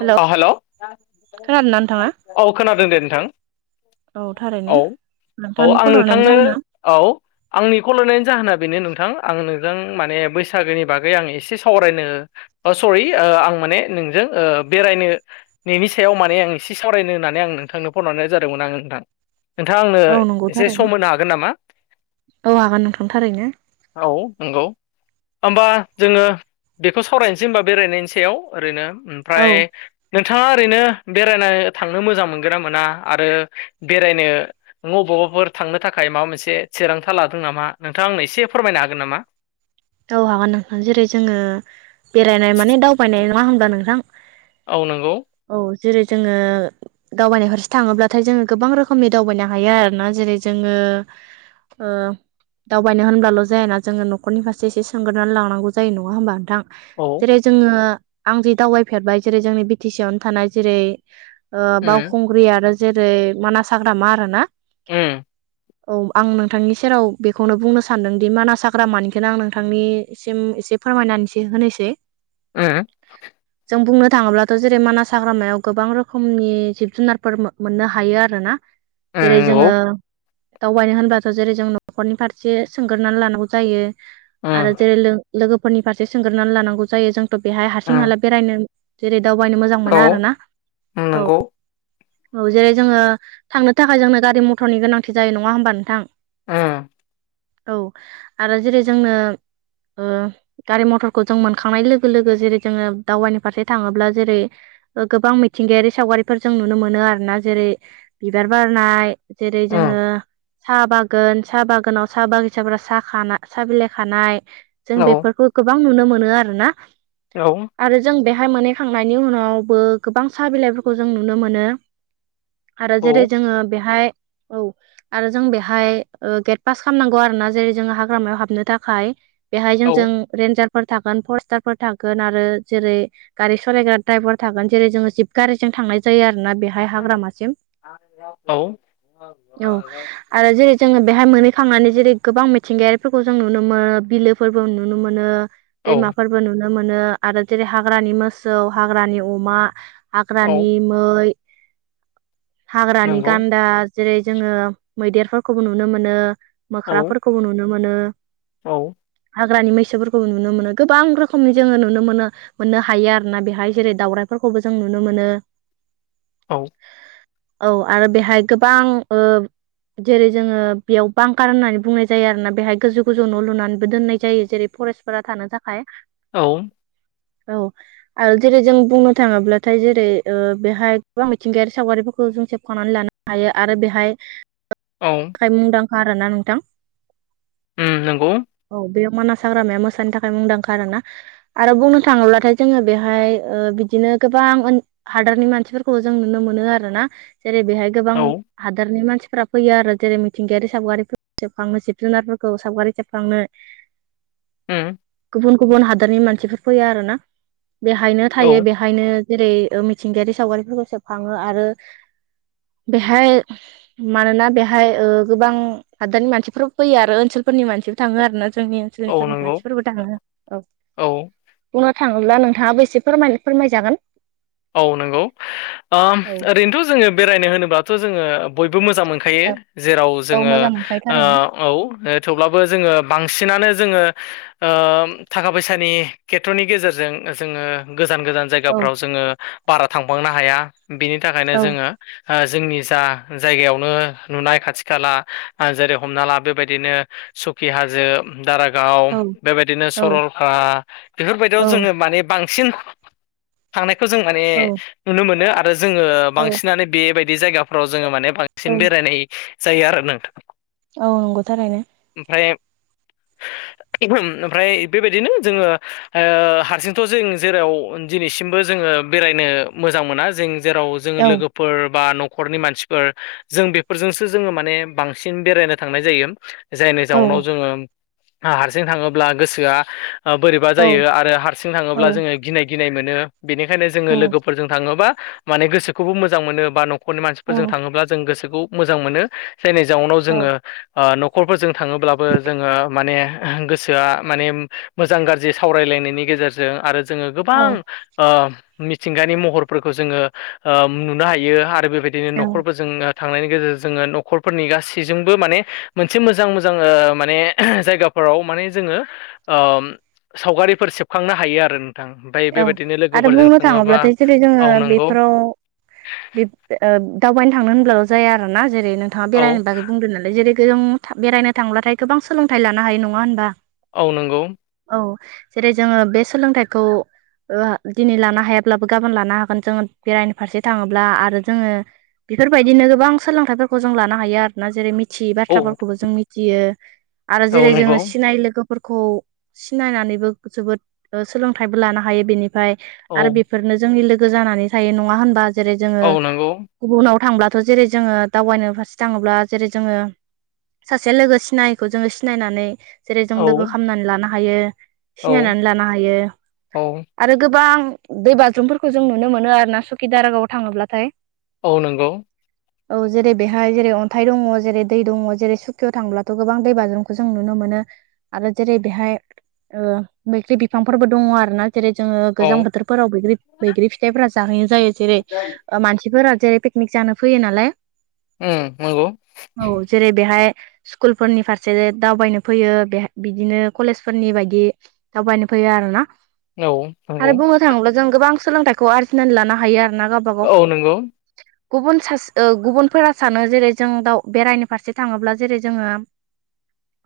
Hello अ hello खोनादोंना नोंथाङा? औ खोनादों दे नोंथां। औ थारैनो औ औ नोंथांनि आं कल हरनायनि नोंथांनो जाहोना औ आंनि खल हरनायनि जाहोना बेनो नोंथां आं नोंजों माने बैसागोनि बागै आं एसे सावरायनो बा सरि ओ आं माने नोंजों ओ बेरायनोनि सायाव माने आं एसे सावरायनो होननानै आं नोंथांनो फन हरनाय जादोंमोन आङो नोंथां। नोंथाङा आंनो औ नंगौ एसे थारैनो सम होनो हागोन नामा? औ हागोन नोंथां थारैनो। औ नंगौ होमबा जोङो बेखौ सावरायनोसै होमबा बेरायनायनि सायाव ओरैनो औ ओमफ्राय नोंथाङा ओरैनो बेरायनो थांनो मोजां मोनगोना मोना आरो बेरायनो मबावबाफोर थांनो थाखाय माबा मोनसे थिरांथा लादों नामा नोंथाङा आंनो एसे फोरमायनो हागोन नामा? औ हागोन नोंथां जेरै जोङो बेरायनाय माने दावबायनाय नङा होनब्ला नोंथां औ नंगौ औ जेरै जोङो दावबायनाय फारसे थाङोब्लाथाय जोङो गोबां रोखोमनि दावबायनो हायो आरो ना जेरै जोङो दावबायनो होनब्लाल' जायाना जोङो न'खरनि फारसे एसेसो सोंग्रोनानै लानांगौ जायो नङा होमबा नोंथां, औ जेरै जोङो आं ज दावबायफेरबाय जेरै जोंनि बि टि सि आवनो थानाय जेरै उम बावखुं ग्रि आरो जेरै मानास हाग्रामा आरो ना। उम। औ आं नोंथांनि सेराव बेखौनो बुंनो सानदों दि मानास हाग्रामानि बेखौनो आं नोंथांनिसिम एसे फोरमायनानैसो होनोसै। उम उम जों बुंनो थाङोब्ला जेरै मानास हाग्रामायाव गोबां रोखोमनि जिब जुनारफोर मोननो हायो आरो ना? जेरै नंगौ जोङो दावबायनो होनब्लाथ' जेरै जों न'खरनि फारसे सोंगोरनानै लानांगौ जायो। आरो उम जेरै लोगोफोरनि फारसे सोंग्रोनानै लानांगौ जायो जोंथ' बेहाय हारसिं उम हाला बेरायनो जेरै दावबायनो मोजां औ मोना आरो ना। उम नंगौ। औ जेरै जोङो थांनो थाखाय जोंनो गारि मटरनि गोनांथि जायो नङा होनबा नोंथां? उम। औ आरो जेरै जोंनो ओ गारि मथरखौ जों मोनखांनाय लोगो लोगो जेरै जोङो दावबायनि फारसे थाङोब्ला जेरै गोबां मिथिंगायारि सावगारिफोर जों नु नो मोनो आरोना जेरै बिबार बारनाय जेरै जोङो साहा बागान साहा बागानाव साहा बागिसाफोराव साहा बिलाइ खानाय जों बेफोरखौ गोबां नुनो मोनो आरो ना। औ आरो जों बेहाय मोनहैखांनायनि उनावबो गोबां साहा बिलाइफोरखौ जों नुनो मोनो। आरो जेरै जोङो बेहाय औ [unintelligible] आरो जों बेहाय गेट पास खालामनांगौ आरोना जेरै जों हाग्रामायाव हाबनो थाखाय बेहाय औ जों जों रेन्जारफोर थागोन फरस्टारफोर थागोन आरो जेरै गारि सालायग्रा ड्राइभार थागोन जेरै जोङो जिब गारिजों थांनाय जायो आरोना बे हाग्रामासिम औ औ। आरो जेरै जोङो बेहाय मोनोहैखांनानै जेरै गोबां मिथिंगायारिफोरखौ जों नुनो मोनो बिलोफोरबो नुनो मोनो। औ औ दैमाफोरबो नुनो मोनो आरो जेरै हाग्रानि मोसौ, हाग्रानि अमा हाग्रानि औ मै, हाग्रानि नंगौ गान्दा जेरै जोङो मैदेरफोरखौबो नुनो मोनो, औ मोख्राफोरखौबो नुनो मोनो। औ। हाग्रानि मैसोफोरखौबो नुनो मोनो गोबां रोखोमनि जोङो नुनो मोनो, मोननो हायो आरो ना बेहाय जेरै दावउराइफोरखौबो जों नुनो मोनो। औ। औ आरो बेहाय गोबां ओ जेरै जोङो बेयाव बांखार होननानै बुंनाय जायो आरोना बेहाय गोजौ गोजौ न' लुनानैबो दोननाय जायो जेरै फरेस्टफोरा थानो थाखाय। औ। औ आरो जेरै जों बुंनो थाङोब्लाथाय जेरै ओ बेहाय गोबां मिथिंगायारि सावगारिफोरखौ जों सेबखांनानै लानो हायो आरो बेहाय औ। थाखाय मुंदांखा आरो ना नोंथां। उम नोंगौ। औ बेयाव मानास हाग्रामाया मोसानि थाखाय मुंदांखा आरो ना। आरो बुंनो थाङोब्लाथाय जोङो बेवहाय बिदिनो गोबां हादोर नि मानसिफोरखौबो जों नुनो मोनो आरोना जेरै बेहाय गोबां औ हादोरनि मानसिफोरा फैयो आरो जेरै मिथिंगायारि सावगारिफोर जोबखांनो जिब जुनारफोरखौ सावगारि सेबखांनो। हो गुबुन गुबुन हादरनि मानसिफोर फैयो आरो ना बेहायनो औ थायो बेहायनो जेरै मिथिंगायारि सावगारिफोरखौ सेबखांङो आरो बेहाय मानोना बेहाय ओ गोबां हादानि मानसिफोर फैयो आरो ओनसोलफोरनि मानसिबो थाङोआरोना जोंनि औ ओनसोलनिफोरनि नंगौ मानसिफोरबो। थाङो औ औ बुंनो थाङोब्ला नोंथाङाबो एसे फोर फोरमायजागोन। औ नंगौ ओम औ ओरैनोथ' जोङो बेरायनो होनोब्लाथ' जोङो बयबो मोजां मोन खायो जेराव औ जोङो मोजां मोनखायो थारैनो ओ औ थेवब्लाबो जोङो बांसिनानो जोङो ओम थाखा फैसानि खेथ्र'नि गेजेरजों जोङो गोजान गोजान औ जायगाफ्राव जोङो बारा थांबांनो हाया बिनि थाखायनो औ जोङो ओ जोंनि जा जागायावनो नुनाय खाथि खाला जेरै हमना ला बेबादिनो सुखि हाजो दारागाव औ बेबायदिनो औ सरलपारा बेफोरबायदियाव जोङो माने बांसिन थांनायखौ जों माने औ नुनो मोनो आरो जोङो औ बांसिनानो बेबायदि जायगाफोराव जोङो माने बांसिन बेरायनाय जायो आरो नोंथां। औ नंगौ थारैनो। ओमफ्राय ओमफ्राय बेबायदिनो जोङो हारसिंथ' जों जेराव दिनैसिमबो जोङो बेरायनो मोजां मोना जों जेराव जोङो औ लोगोफोर बा न'खरनि मानसिफोर जों बेफोरजोंसो जोङो माने बांसिन बेरायनो थांनाय जायो। जायनि औ जाउनाव जोङो हारसिं थाङोब्ला गोसोआ बोरैबा औ जायो आरो हारसिं औ थाङोब्ला जोङो गिनाय गिनाय मोनो। बेनिखायनो जोङो औ लोगोफोरजों थाङोबा माने गोसोखौबो मोजां मोनो बा न'खरनि मानसिफोरजों थाङोब्ला जों गोसोखौ मोजां मोनो। जायनि जाउनाव जोङो न'खरफोरजों थाङोब्लाबो जोङो माने गोसोआ माने मोजां गाज्रि सावरायलायनायनि गेजेरजों आरो जोङो औ गोबां मिथिंगानि महरफोरखौ जोङो नुनो हायो आरो बेबायदि बि औ नखरबो जोंनो थांनायनि गेजेरजों जोङो न'खरफोरनि गासैजोंबो माने मोनसे मोजां मोजां माने जायगा फोराव माने जोङो सावगारिफोर सेबखांनो हायो आरो नोंथां। ओमफ्राय औ बेबायदि आरो बुंनो थाङोब्लाथाय जेरै जोङो नंगौ बेफोराव दावबायनो थांनो होनब्लाल' जाया आरो ना जेरै नोंथाङा औ बेरायनो बागै बुंदों नालाय जेरै जों बेरायनो थांब्लाथाय गोबां सोलोंथाइ लानो हायो नङा होनबा? औ नंगौ औ जेरै जोङो बे सोलोंथाइखौ दिनै लानो हायाब्लाबो गाबोन लानो हागोन जोङो बेरायनो फारसे थाङोब्ला आरो जोङो बेफोरबायदिनो गोबां सोलोंथाइफोरखौ जों लानो हायो आरोना जेरै मिथ औ बाथ्राफोरखौबो जों मिथियो आरो औ जेरै नंगौ जोङो सिनाय लोगो फोर सिनायनानैबो जोबोद सोलोंथाइबो लानो हायो बेनिफ्राय औ आरो बे बेफोरनो जोंनि लोगो जानानै थायो नङा होनबा जेरै जोङो औ नंगौ गुबुनुनाव थांब्लाथ' जेरै जोङो दावबायनो फारसे थाङोब्ला जेरै जोङो सासे लोगो सिनायैखौ जोङो सिनायनानै जेरै जों औ लोगो खालामनानै लानो हायो औ सिनायनानै लानो हायो। औ। आरो गोबां दै बाज्रुमफोरखौ जों नुनो मोनो आरोना सुकि दारागावआव थाङोब्लाथाय। औ नंगौ। औ जेरै बेहाय जेरै अन्थाइ दङ जेरै दै दङ जेरै सुखियाव थांब्लाथ' गोबां दै बाज्रुमखौ जों नुनो मोनो। आरो जेरै बेहाय बैग्रि बिफांफोरबो दङ आरो। जेरै जोङो औ गोजां बोथोरफोराव बैग्रि बैग्रि फिथाइफोरा जाहैनाय जायो जेरै ओ मानसिफोरा जे पिकनिक जानो फैयो नालाय ए नंगौ। औ जेरै बेहाय स्कुलफोरनि फारसे दावबायनो फैयो बेहा बिदिनो कलेजफोरनि बायदि दावबायनो फैयो आरोना औ आरो नंगौ बुंनो थाङोब्ला जों गोबां सोलोंथाइखौ आरजिनानै लानो हायो आरो ना गावबा औ गाव नंगौ गुबुन सास ओ गुबुनफोरा सानो जेरै जों दाव बेरायनो फारसे थाङोब्ला जेरै जोङो [inaudible]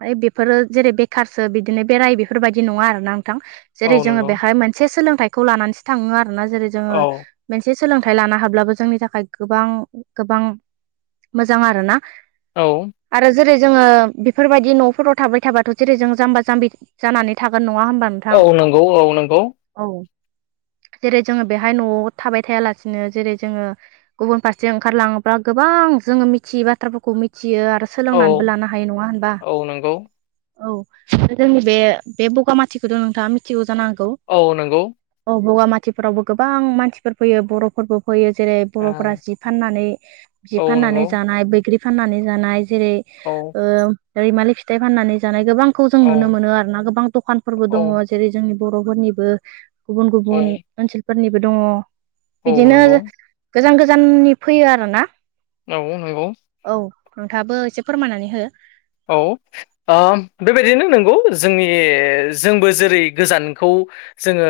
फ्राय बेफोरो जेरै बेखारसो बिदिनो बेराय बेफोरबायदि नङा आरोना नोंथां। औ नंगौ। हाय मोनसे सोलोंथाइखौ लानानैसो थाङो आरो ना जेरै जोङो औ मोनसे सोलोंथाइ लानो हाब्लाबो जोंनि थाखाय गोबां गोबां मोजां आरोना औ आरो जेरै जोङो बेफोरबायदि न'फोराव थाबाय थाबाथ' जेरै जों जाम्बा जाम्बि जानानै थागोन नङा होमबाम औ नंगौ औ नंगौ। औ जेरै जोङो बेहाय न'आव थाबाय थायालासिनो जेरै जोङो गुबुन फारसे ओंखारलाङोब्ला गोबां जोङो मिथियै बाथ्राफोरखौ मिथियो आरो औ सोलोंनानैबो लानो हायो नङा होनबा? औ नंगौ औ जोंनि बे बे बगामाथिखौथ' नोंथाङा मिथिगौ जानांग औ नंगौ। औ बगामाथिफोरावबो गोबां मानसिफोर फैयो बर'फोरबो फैयो जेरै बर'फोरा ओं जि फाननानै जि औ फाननानै नंगौ जानाय बैग्रि फाननानै जानाय जेरै औ ओ रैमालि फिथाइ फाननानै जानाय गोबां खौ जों औ नुनो मोनो आरो ना गोबां दखानफोरबो दङ औ जेरै जोंनि बर'फोरनिबो गुबुन गुबुन औ ओनसोलफोरनिबो दङ औ बिदिनो नंगौ गोजान गोजाननि फैयो आर ना औ नैगौ। औ नोंथाङाबो एसे फोरमायनानै हो? औ ओ बेबायदिनो नंगौ जोंनि जोंबो जेरै गोजानखौ जोङो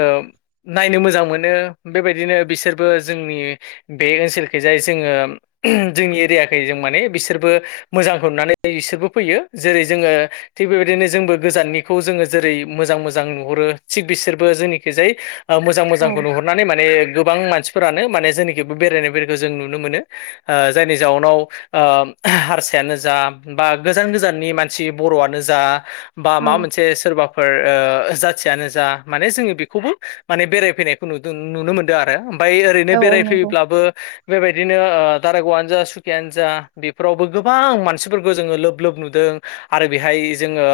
नायनो मोजां मोनो बेबायदिनो बिसोरबो जोंनि बे ओनसोलखिजाय जोङो जोंनि एरियाखै जों माने बिसोरबो मोजांखौ नुनानै बिसोरबो फैयो जेरै जोङो थिग बेबायदिनो जोंबो गोजाननिखौ जोङो जेरै मोजां मोजां नुहरो थिग बिसोरबो जोंनिखिजाय ओ मोजां औ मोजांखौ नुहुरनानै माने गोबां मानसिफोरानो माने जेनाखि बे बेरायनाय बेरायखौ जों नुनो मोनो। ओ जायनि जाउनाव ओ हारसायानो जा बा गोजान गोजाननि मानसि बर'आनो जा बा औ माबा मोनसे सोरबाफोर ओ जाथियानो जा माने जोङो बेखौबो माने बेरायफैनायखौ नुदो नुनो मोनदो आरो ओमफाय ओरैनो औ औ नंगौ बेरायफैयोब्लाबो बेबायदिनो ओ दारागावानो जा सुखियानो जा बेफोरावबो गोबां मानसिफोरखौ जोंङो लोब लोब नुदों आरो बेहाय जोंङो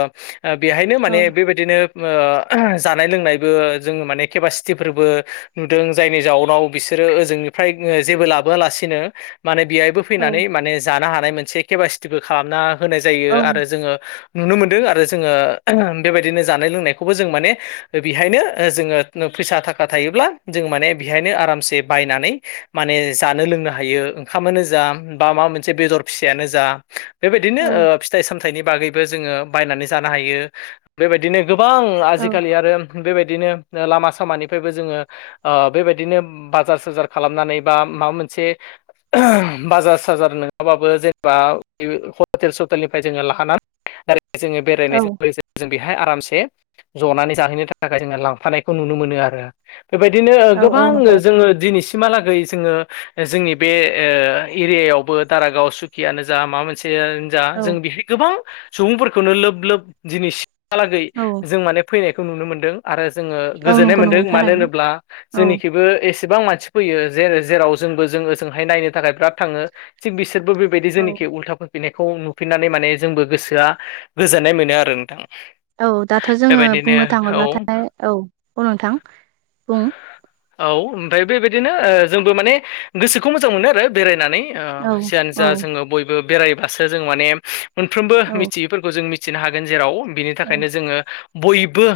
ओ बेहायनो औ माने बेबाय दिनो ओ जानाय लोंनायबो जों माने केपासिटि फोरबो उम दों जायनि जाउनाव बिसोरो ओजोंनिफ्राय ओ जेबो लाबोआलासिनो माने बेहायबो औ फैनानै माने जानो हानाय मोनसे केपासिटिबो खालामना होनाय जायो औ आरो जोंङो नुनो मोनदों आरो जोंङो बेबायदिनो जानाय लोंनायखौबो जों माने बेहायनो ओ जोंङो नो फैसा थाखा थायोब्ला जों माने बेहायनो आरामसे बायनानै माने जानो लोंनो हायो। ओंखामानो जा बा माबा मोनसे बेदर फिसायानो जा बेबायदि दिनो औ ओ फिथाइ सामथाइनि बागैबो जोंङो बायनानै जानो हायो। बेबायदिनो गोबां ओं आजिखालि आरो बेबायदिनो ओ लामा सामानिफ्रायबो जोंङो। आ बेबायदिनो बाजार साजार खालामनानै बा माबा मोनसे बाजार साजार नैङा बाबो जेनेबा बि ह हटेल सटेलनिफ्राय जोंङो लाखाना आरो जोंङो औ बेरायनायजों लोगोसे जों बेहाय आरामसे ज'नानै जाहैनो थाखाय जोंङो लांफानायखौ नुनो मोनो आरो। बेबायदिनो ओ गोबां औ नंगौ जोंङो दिनैसि सिमागै जोंङो जोंनि बे ओ एरियावबो दारागाव सुकियानो जा मा मोनसे जियानो जा औ जों बिखि गोबां सुबुंफोरखौनो लोब लोब दिनैसि हा लागै औ जों माने फैनायखौ नुनो मोनदों। आरो जोंङो औ गोजोननाय नंगौ मोनदों। नंगौ मानो थारैनो होनोब्ला औ जोंनिखिबो एसेबां मानसि फैयो जे जेराव जोंबो जों ओजोंहाय नायनो थाखाय बिराद थाङो। थिग बिसोरबो बेबायदि जेनिखि उल्थाफो फैनायखौ नुफिनानै माने जोंबो गोसोआ गोजोनाय मोनो आरो नोंथां। औ दाथ' जोंङो बेबायदिनो बुंनो औ थाङोब्लाथाय औ औ नोंथां। बुं? औ ओमफाय बेबायदिनो ओ जोंबो माने गोसोखौ मोजां मोनो आरो बेरायनानै। आ औ जियानो औ जा जोंङो बयबो बेरायबासो जों माने मोनफ्रोमबो औ मिथियैफोरखौ जों मि थिनो हागोन जेराव बिनि औ थाखायनो जोंङो बयबो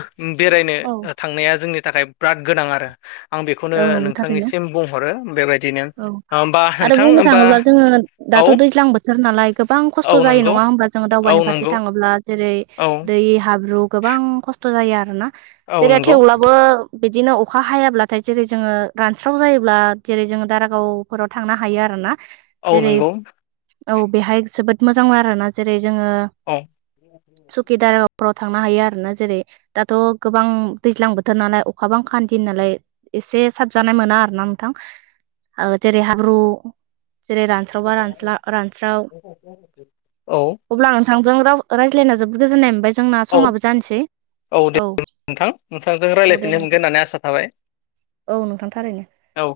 बेरायनो औ ओ थांनाया जोंनि थाखाय ब्राद गोनां आरो। आं बेखौनो नंगौ थारैनो नोंथांनिसिम बुंहरो बेबायदिनो औ ओमबा आरो नोंथां बुंनो ओमबा थाङोब्ला जोङो दाथ' दैज्लां बोथोर नालाय गोबां खस्थ' जायो नंगौ नङा होमबा जोंङो औ दावबायनाय फारसे नंगौ थाङोब्ला। जेरै औ दैै हाब्रु गोबां खस्थ' जायो आरोना। औ जेरै नंगौ थेवब्लाबो बिदिनो अखा हायाब्ला थाय जेरै जोंङो रानस्राव जायोब्ला जेरै जोंङो दारागावफोराव थांनो हायो आरो ना। औ जेरै नंगौ औ बेहाय जोबोद मोजां आरोना। जेरै जोंङो औ। सुखिदाराफोराव थांनो हायो आरो ना। जेरै दाथ' गोबां दैज्लां बोथोर नालाय अखा बांखा दिन नालाय। एसे साबजानाय मोना आरो ना नोंथां। ओ जेरै हाब्रु जेरै रानस्रावबा रानस्ला रानस्राव। औ अब्ला नोंथांजों राव रायज्लायना जोबोद गोजोन्नाय मोनबाय। जोंना औ समाबो जानोसै औ औ दे नोंथां। माने आसा थाबाय। औ नोंथां थारैनो। औ।